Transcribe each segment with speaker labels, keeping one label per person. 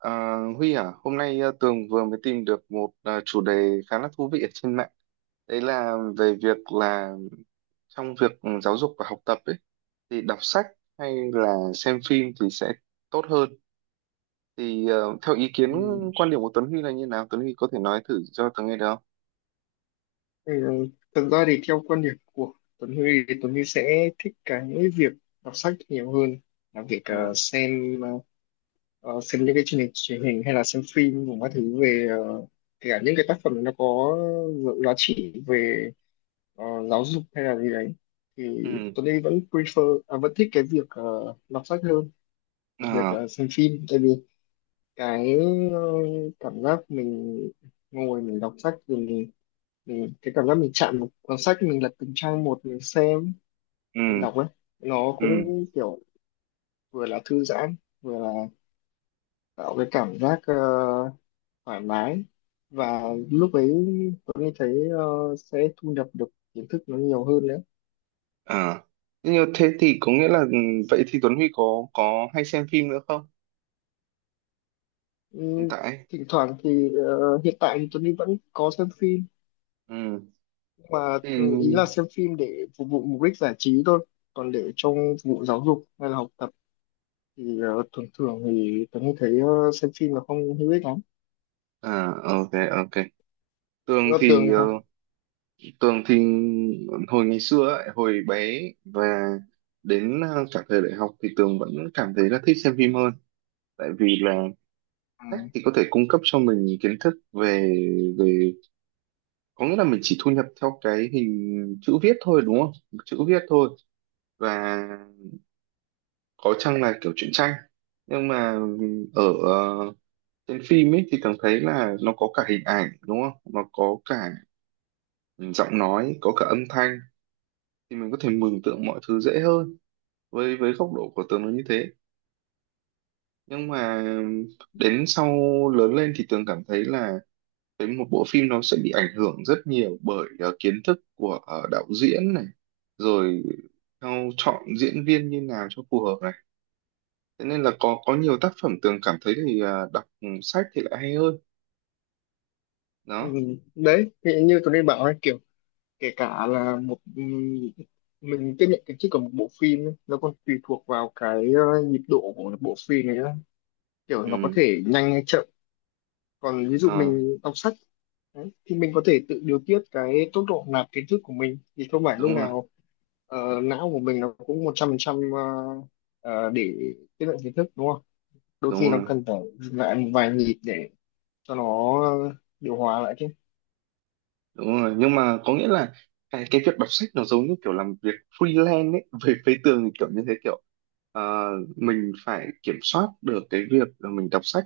Speaker 1: À, Huy à, hôm nay Tường vừa mới tìm được một chủ đề khá là thú vị ở trên mạng. Đấy là về việc là trong việc giáo dục và học tập ấy, thì đọc sách hay là xem phim thì sẽ tốt hơn. Thì theo ý kiến
Speaker 2: Ừ.
Speaker 1: quan điểm của Tuấn Huy là như nào? Tuấn Huy có thể nói thử cho Tường nghe được không?
Speaker 2: Thì, ờ, thực ra thì theo quan điểm của Tuấn Huy thì Tuấn Huy sẽ thích cái việc đọc sách nhiều hơn là việc
Speaker 1: Ừ,
Speaker 2: xem những cái chương trình truyền hình hay là xem phim cùng các thứ về, kể cả những cái tác phẩm nó có giá trị về ờ, giáo dục hay là gì đấy, thì
Speaker 1: ừ,
Speaker 2: Tuấn Huy vẫn thích cái việc đọc sách hơn là việc
Speaker 1: à,
Speaker 2: xem phim. Tại vì cái ờ, cảm giác mình ngồi mình đọc sách rồi, ừ, cái cảm giác mình chạm một cuốn sách, mình lật từng trang một, mình xem, mình
Speaker 1: ừ,
Speaker 2: đọc ấy, nó
Speaker 1: ừ,
Speaker 2: cũng kiểu vừa là thư giãn, vừa là tạo cái cảm giác thoải mái, và lúc ấy tôi mới thấy sẽ thu nhập được kiến thức nó nhiều hơn nữa.
Speaker 1: à. Như thế thì có nghĩa là vậy thì Tuấn Huy có hay xem phim nữa không?
Speaker 2: ừ,
Speaker 1: Hiện tại.
Speaker 2: thỉnh thoảng thì hiện tại thì Tuấn vẫn có xem phim,
Speaker 1: Ừ,
Speaker 2: nhưng mà
Speaker 1: thì,
Speaker 2: ý là xem phim để phục vụ mục đích giải trí thôi, còn để trong phục vụ giáo dục hay là học tập thì thường thường thì Tuấn thấy xem phim là không hữu ích lắm.
Speaker 1: à, ok, ok. Tường
Speaker 2: Góc tường
Speaker 1: thì
Speaker 2: thì
Speaker 1: ờ,
Speaker 2: sao?
Speaker 1: Tường thì hồi ngày xưa ấy, hồi bé và đến cả thời đại học thì Tường vẫn cảm thấy là thích xem phim hơn, tại vì là
Speaker 2: à,
Speaker 1: sách thì có thể cung cấp cho mình kiến thức về về có nghĩa là mình chỉ thu nhập theo cái hình chữ viết thôi, đúng không, chữ viết thôi. Và có chăng là kiểu truyện tranh, nhưng mà ở ờ, trên phim ấy thì Tường thấy là nó có cả hình ảnh, đúng không, nó có cả giọng nói, có cả âm thanh, thì mình có thể mường tượng mọi thứ dễ hơn. Với góc độ của Tường nó như thế. Nhưng mà đến sau lớn lên thì Tường cảm thấy là cái một bộ phim nó sẽ bị ảnh hưởng rất nhiều bởi kiến thức của đạo diễn này, rồi theo chọn diễn viên như nào cho phù hợp này, thế nên là có nhiều tác phẩm Tường cảm thấy thì đọc sách thì lại hay hơn
Speaker 2: ừ,
Speaker 1: đó.
Speaker 2: đấy thì như tôi đi bảo ấy, kiểu kể cả là một, mình tiếp nhận cái chất của một bộ phim ấy, nó còn tùy thuộc vào cái nhịp độ của bộ phim này nữa, kiểu nó có
Speaker 1: Ừ,
Speaker 2: thể nhanh hay chậm. Còn ví dụ
Speaker 1: ờ,
Speaker 2: mình đọc sách đấy, thì mình có thể tự điều tiết cái tốc độ nạp kiến thức của mình, thì không phải lúc
Speaker 1: đúng rồi,
Speaker 2: nào não của mình nó cũng 100% để tiếp nhận kiến thức đúng không. Đôi
Speaker 1: đúng
Speaker 2: khi nó
Speaker 1: rồi,
Speaker 2: cần phải dừng lại một vài nhịp để cho nó điều hòa lại chứ.
Speaker 1: đúng rồi. Nhưng mà có nghĩa là cái việc đọc sách nó giống như kiểu làm việc freelance ấy, về phía tường thì kiểu như thế, kiểu ờ, mình phải kiểm soát được cái việc là mình đọc sách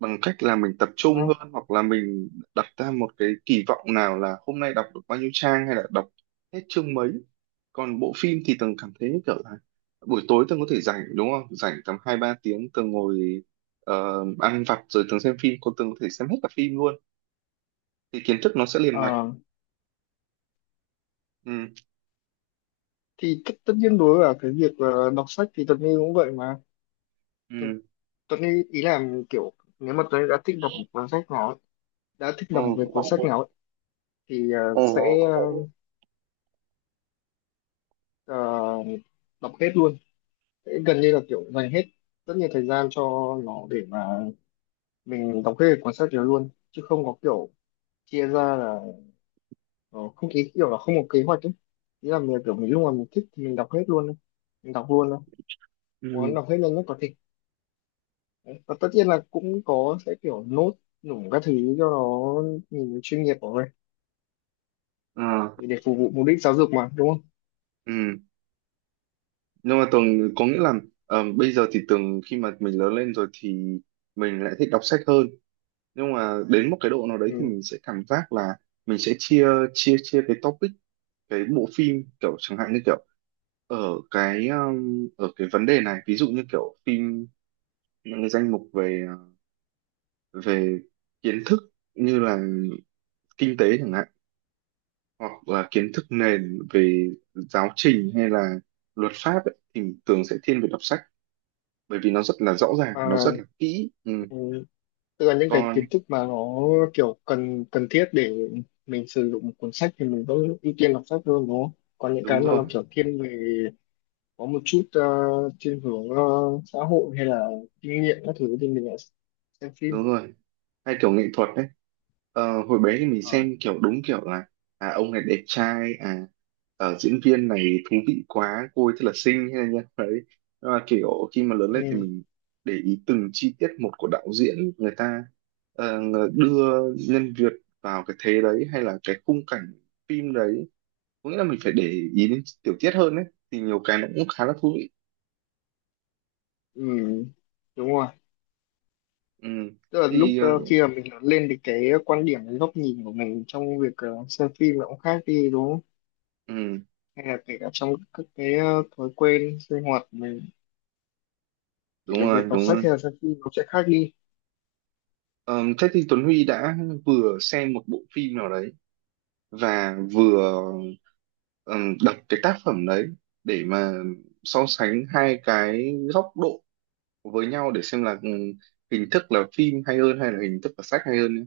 Speaker 1: bằng cách là mình tập trung hơn, hoặc là mình đặt ra một cái kỳ vọng nào là hôm nay đọc được bao nhiêu trang hay là đọc hết chương mấy. Còn bộ phim thì tường cảm thấy như kiểu là buổi tối tường có thể rảnh, đúng không, rảnh tầm 2-3 tiếng, tường ngồi ăn vặt rồi tường xem phim, còn tường có thể xem hết cả phim luôn, thì kiến thức nó sẽ liền mạch.
Speaker 2: Ờ,
Speaker 1: Ừ.
Speaker 2: thì tất nhiên đối với cả cái việc đọc sách thì Tuấn Huy cũng vậy mà. Tu-
Speaker 1: Ừ,
Speaker 2: Tuấn Huy ý là kiểu nếu mà Tuấn Huy đã thích đọc một cuốn sách nào ấy, đã thích
Speaker 1: ừ,
Speaker 2: đọc về cuốn sách nào ấy, thì
Speaker 1: ừ,
Speaker 2: ờ, đọc hết luôn. Sẽ gần như là kiểu dành hết rất nhiều thời gian cho nó để mà mình đọc hết cuốn sách đó luôn, chứ không có kiểu chia ra là ờ, không, ý kiểu là không có kế hoạch ấy. Ý là mình kiểu mình lúc nào mình thích thì mình đọc hết luôn ấy. Mình đọc luôn thôi, muốn
Speaker 1: ừ
Speaker 2: đọc hết nhanh nhất có thể. Đấy, và tất nhiên là cũng có sẽ kiểu nốt nủng các thứ cho nó nhìn chuyên nghiệp của mình.
Speaker 1: à,
Speaker 2: Thì để phục vụ mục đích giáo dục mà đúng không?
Speaker 1: ừ. Nhưng mà Tường có nghĩa là bây giờ thì Tường, khi mà mình lớn lên rồi thì mình lại thích đọc sách hơn, nhưng mà đến một cái độ nào đấy thì
Speaker 2: Ừ.
Speaker 1: mình sẽ cảm giác là mình sẽ chia chia chia cái topic, cái bộ phim kiểu chẳng hạn như kiểu ở ở cái vấn đề này, ví dụ như kiểu phim những cái danh mục về ờ, về kiến thức như là kinh tế chẳng hạn, hoặc là kiến thức nền về giáo trình hay là luật pháp ấy, thì mình thường sẽ thiên về đọc sách, bởi vì nó rất là rõ ràng, nó rất
Speaker 2: À,
Speaker 1: là kỹ. Ừ,
Speaker 2: ừ. Tức là những cái
Speaker 1: còn
Speaker 2: kiến thức mà nó kiểu cần cần thiết để mình sử dụng một cuốn sách thì mình vẫn ưu tiên đọc sách hơn đúng không? Còn những
Speaker 1: đúng
Speaker 2: cái mà
Speaker 1: rồi,
Speaker 2: nó kiểu thiên về có một chút thiên hướng xã hội hay là kinh nghiệm các thứ thì mình lại xem
Speaker 1: đúng
Speaker 2: phim.
Speaker 1: rồi, hay kiểu nghệ thuật đấy. Ờ, hồi bé thì mình
Speaker 2: Ờ.
Speaker 1: xem kiểu đúng kiểu là, à ông này đẹp trai, à ở diễn viên này thú vị quá, cô ấy thật là xinh, hay là như đấy. Nhưng mà kiểu khi mà lớn lên thì
Speaker 2: Ừ.
Speaker 1: mình để ý từng chi tiết một của đạo diễn người ta đưa nhân vật vào cái thế đấy hay là cái khung cảnh phim đấy, có nghĩa là mình phải để ý đến tiểu tiết hơn đấy, thì nhiều cái nó cũng khá là thú vị.
Speaker 2: Ừ. Đúng rồi.
Speaker 1: Ừ.
Speaker 2: Tức là lúc
Speaker 1: Thì,
Speaker 2: khi mà mình lớn lên thì cái quan điểm, cái góc nhìn của mình trong việc xem phim nó cũng khác đi đúng không,
Speaker 1: ừ,
Speaker 2: hay là kể cả trong các cái thói quen sinh hoạt của mình, kể
Speaker 1: đúng
Speaker 2: cả việc
Speaker 1: rồi,
Speaker 2: đọc
Speaker 1: đúng
Speaker 2: sách
Speaker 1: rồi.
Speaker 2: hay là xem phim nó sẽ khác đi.
Speaker 1: Ờ, thế thì Tuấn Huy đã vừa xem một bộ phim nào đấy và vừa ờ, đọc cái tác phẩm đấy để mà so sánh hai cái góc độ với nhau để xem là hình thức là phim hay hơn hay là hình thức là sách hay hơn nhé.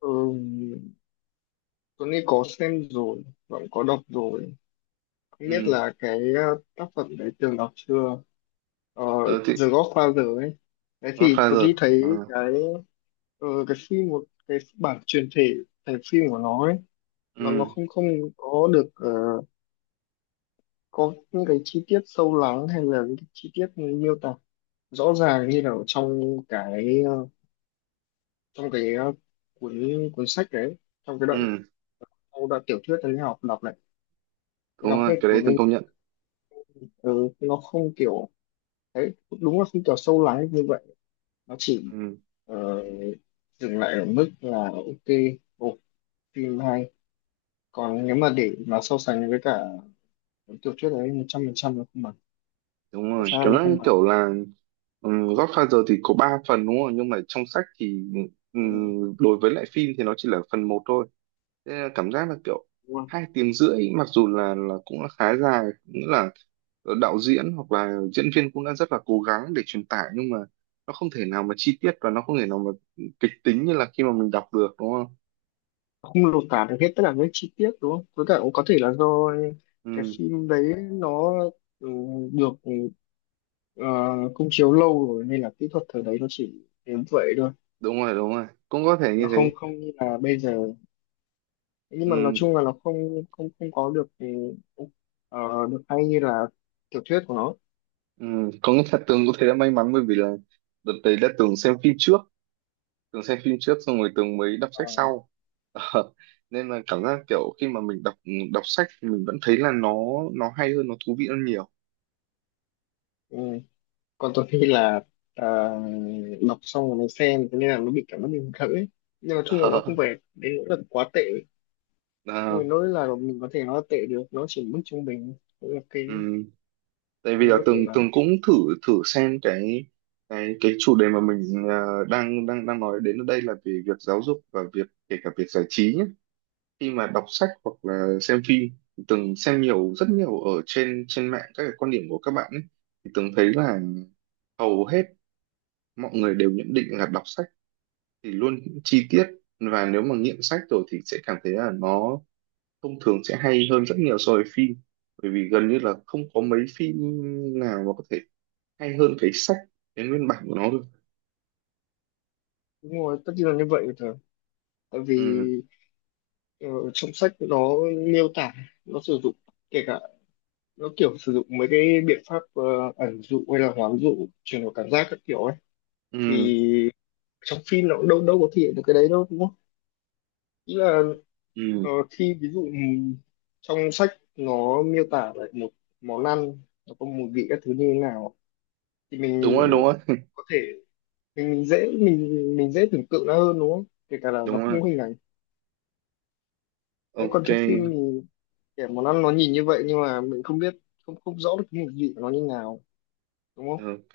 Speaker 2: ừ, Tuấn Anh có xem rồi, vẫn có đọc rồi, không biết
Speaker 1: Ừ,
Speaker 2: là cái tác phẩm đấy từng đọc chưa. ờ,
Speaker 1: ờ, thì
Speaker 2: The Godfather ấy, đấy thì Tuấn Anh
Speaker 1: Godfather. Ờ,
Speaker 2: thấy cái cái phim, một cái bản truyền thể thành phim của nó ấy, nó
Speaker 1: ừ,
Speaker 2: không không có được, có những cái chi tiết sâu lắng hay là những cái chi tiết miêu tả rõ ràng như là ở trong cái ờ, cái cuốn cuốn sách đấy, trong cái đoạn
Speaker 1: ừ,
Speaker 2: trong đoạn tiểu thuyết anh học đọc này, cái
Speaker 1: đúng
Speaker 2: đọc
Speaker 1: rồi,
Speaker 2: hết
Speaker 1: cái
Speaker 2: của
Speaker 1: đấy từng
Speaker 2: nên.
Speaker 1: công nhận.
Speaker 2: Ừ, nó không kiểu, đấy, đúng là không kiểu sâu lắng như vậy, nó chỉ
Speaker 1: Ừ,
Speaker 2: ờ, dừng lại ở mức là ok, ồ, phim hay. Còn nếu mà để mà so sánh với cả cuốn tiểu thuyết đấy, 100% nó không bằng.
Speaker 1: đúng
Speaker 2: Chắc
Speaker 1: rồi,
Speaker 2: chắn là
Speaker 1: cảm
Speaker 2: nó
Speaker 1: giác
Speaker 2: không
Speaker 1: như
Speaker 2: bằng.
Speaker 1: kiểu là, ừ, Godfather thì có 3 phần đúng không? Nhưng mà trong sách thì, ừ,
Speaker 2: Ừ,
Speaker 1: đối với lại phim thì nó chỉ là phần một thôi. Thế là cảm giác là kiểu
Speaker 2: đúng rồi.
Speaker 1: 2 tiếng rưỡi, mặc dù là cũng là khá dài, nghĩa là đạo diễn hoặc là diễn viên cũng đã rất là cố gắng để truyền tải, nhưng mà nó không thể nào mà chi tiết, và nó không thể nào mà kịch tính như là khi mà mình đọc được, đúng không?
Speaker 2: Không lột tả được hết tất cả những chi tiết đúng không? Với cả cũng có thể là do cái
Speaker 1: Ừ,
Speaker 2: phim đấy nó, ừ, được, ờ, công chiếu lâu rồi nên là kỹ thuật thời đấy nó chỉ đến vậy thôi.
Speaker 1: đúng rồi, đúng rồi, cũng có thể như
Speaker 2: Nó
Speaker 1: thế.
Speaker 2: không không như là bây giờ, nhưng mà nói
Speaker 1: Ừ,
Speaker 2: chung là nó không không không có được, ờ, được hay như là tiểu thuyết của nó.
Speaker 1: ừ. Có nghĩa là Tường có thể đã may mắn, bởi vì là đợt đấy đã Tường xem phim trước, Tường xem phim trước xong rồi Tường mới đọc sách
Speaker 2: Ờ,
Speaker 1: sau. Ờ, nên là cảm giác kiểu khi mà mình đọc đọc sách thì mình vẫn thấy là nó hay hơn, nó thú vị hơn nhiều.
Speaker 2: ừ. Còn tôi khi là ờ, đọc xong rồi mới xem thế nên là nó bị cảm giác mình khởi, nhưng mà nói chung là nó
Speaker 1: Ờ,
Speaker 2: không phải đến nỗi là quá tệ, không
Speaker 1: à,
Speaker 2: phải nói là mình có thể nó tệ được, nó chỉ mức trung bình. Đấy là cái,
Speaker 1: ừm, tại vì
Speaker 2: không
Speaker 1: là
Speaker 2: nó tệ
Speaker 1: Tường
Speaker 2: lắm.
Speaker 1: Tường cũng thử thử xem cái chủ đề mà mình, à, đang đang đang nói đến ở đây là về việc giáo dục và việc, kể cả việc giải trí nhé. Khi mà đọc sách hoặc là xem phim thì Tường xem nhiều, rất nhiều ở trên trên mạng các cái quan điểm của các bạn ấy, thì Tường thấy là hầu hết mọi người đều nhận định là đọc sách thì luôn chi tiết, và nếu mà nghiện sách rồi thì sẽ cảm thấy là nó thông thường sẽ hay hơn rất nhiều so với phim, bởi vì gần như là không có mấy phim nào mà có thể hay hơn cái sách, cái nguyên bản của nó được.
Speaker 2: Đúng rồi, tất nhiên là như vậy rồi, tại vì
Speaker 1: Ừ,
Speaker 2: ờ, trong sách nó miêu tả, nó sử dụng, kể cả nó kiểu sử dụng mấy cái biện pháp ẩn dụ hay là hoán dụ chuyển đổi cảm giác các kiểu ấy,
Speaker 1: ừ,
Speaker 2: thì trong phim nó cũng đâu đâu có thể hiện được cái đấy đâu đúng không. Ý là
Speaker 1: ừ.
Speaker 2: khi ví dụ, trong sách nó miêu tả lại một món ăn, nó có mùi vị các thứ như thế nào, thì
Speaker 1: Đúng
Speaker 2: mình
Speaker 1: rồi, đúng rồi,
Speaker 2: có thể mình dễ tưởng tượng nó hơn đúng không, kể cả là nó
Speaker 1: đúng rồi,
Speaker 2: không có hình ảnh. Đấy, còn
Speaker 1: ok,
Speaker 2: trong phim thì kẻ món ăn nó nhìn như vậy, nhưng mà mình không biết, không không rõ được cái mùi vị của nó như nào đúng không.
Speaker 1: ok.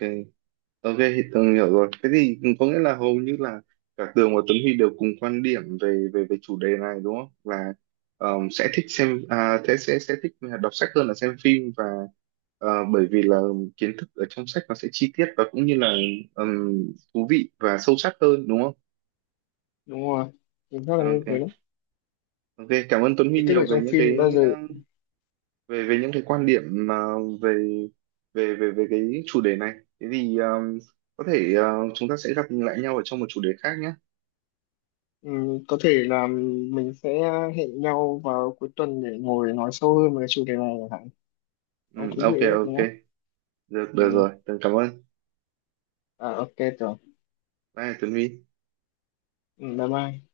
Speaker 1: Ok, thì Tường hiểu rồi. Thế thì có nghĩa là hầu như là cả Tường và Tuấn Huy đều cùng quan điểm về về về chủ đề này đúng không? Là, sẽ thích xem, à, thế sẽ thích đọc sách hơn là xem phim, và bởi vì là kiến thức ở trong sách nó sẽ chi tiết, và cũng như là ờm, thú vị và sâu sắc hơn đúng không?
Speaker 2: Đúng rồi, mình rất là như thế đấy.
Speaker 1: Ok, ok. Cảm ơn Tuấn Huy
Speaker 2: Thì tức
Speaker 1: nhiều
Speaker 2: là
Speaker 1: về
Speaker 2: trong
Speaker 1: những
Speaker 2: phim bao
Speaker 1: cái,
Speaker 2: giờ,
Speaker 1: về về những cái quan điểm mà về về về về cái chủ đề này. Thế thì có thể chúng ta sẽ gặp lại nhau ở trong một chủ đề khác nhé.
Speaker 2: có thể là mình sẽ hẹn nhau vào cuối tuần để ngồi nói sâu hơn về cái chủ đề này chẳng hạn.
Speaker 1: Ừ,
Speaker 2: Nó thú
Speaker 1: ok,
Speaker 2: vị đấy
Speaker 1: ok,
Speaker 2: đúng không?
Speaker 1: được, được
Speaker 2: Ừ.
Speaker 1: rồi, tớ cảm ơn,
Speaker 2: À, ok rồi.
Speaker 1: bye Tuấn Huy.
Speaker 2: Ừ, bye bye.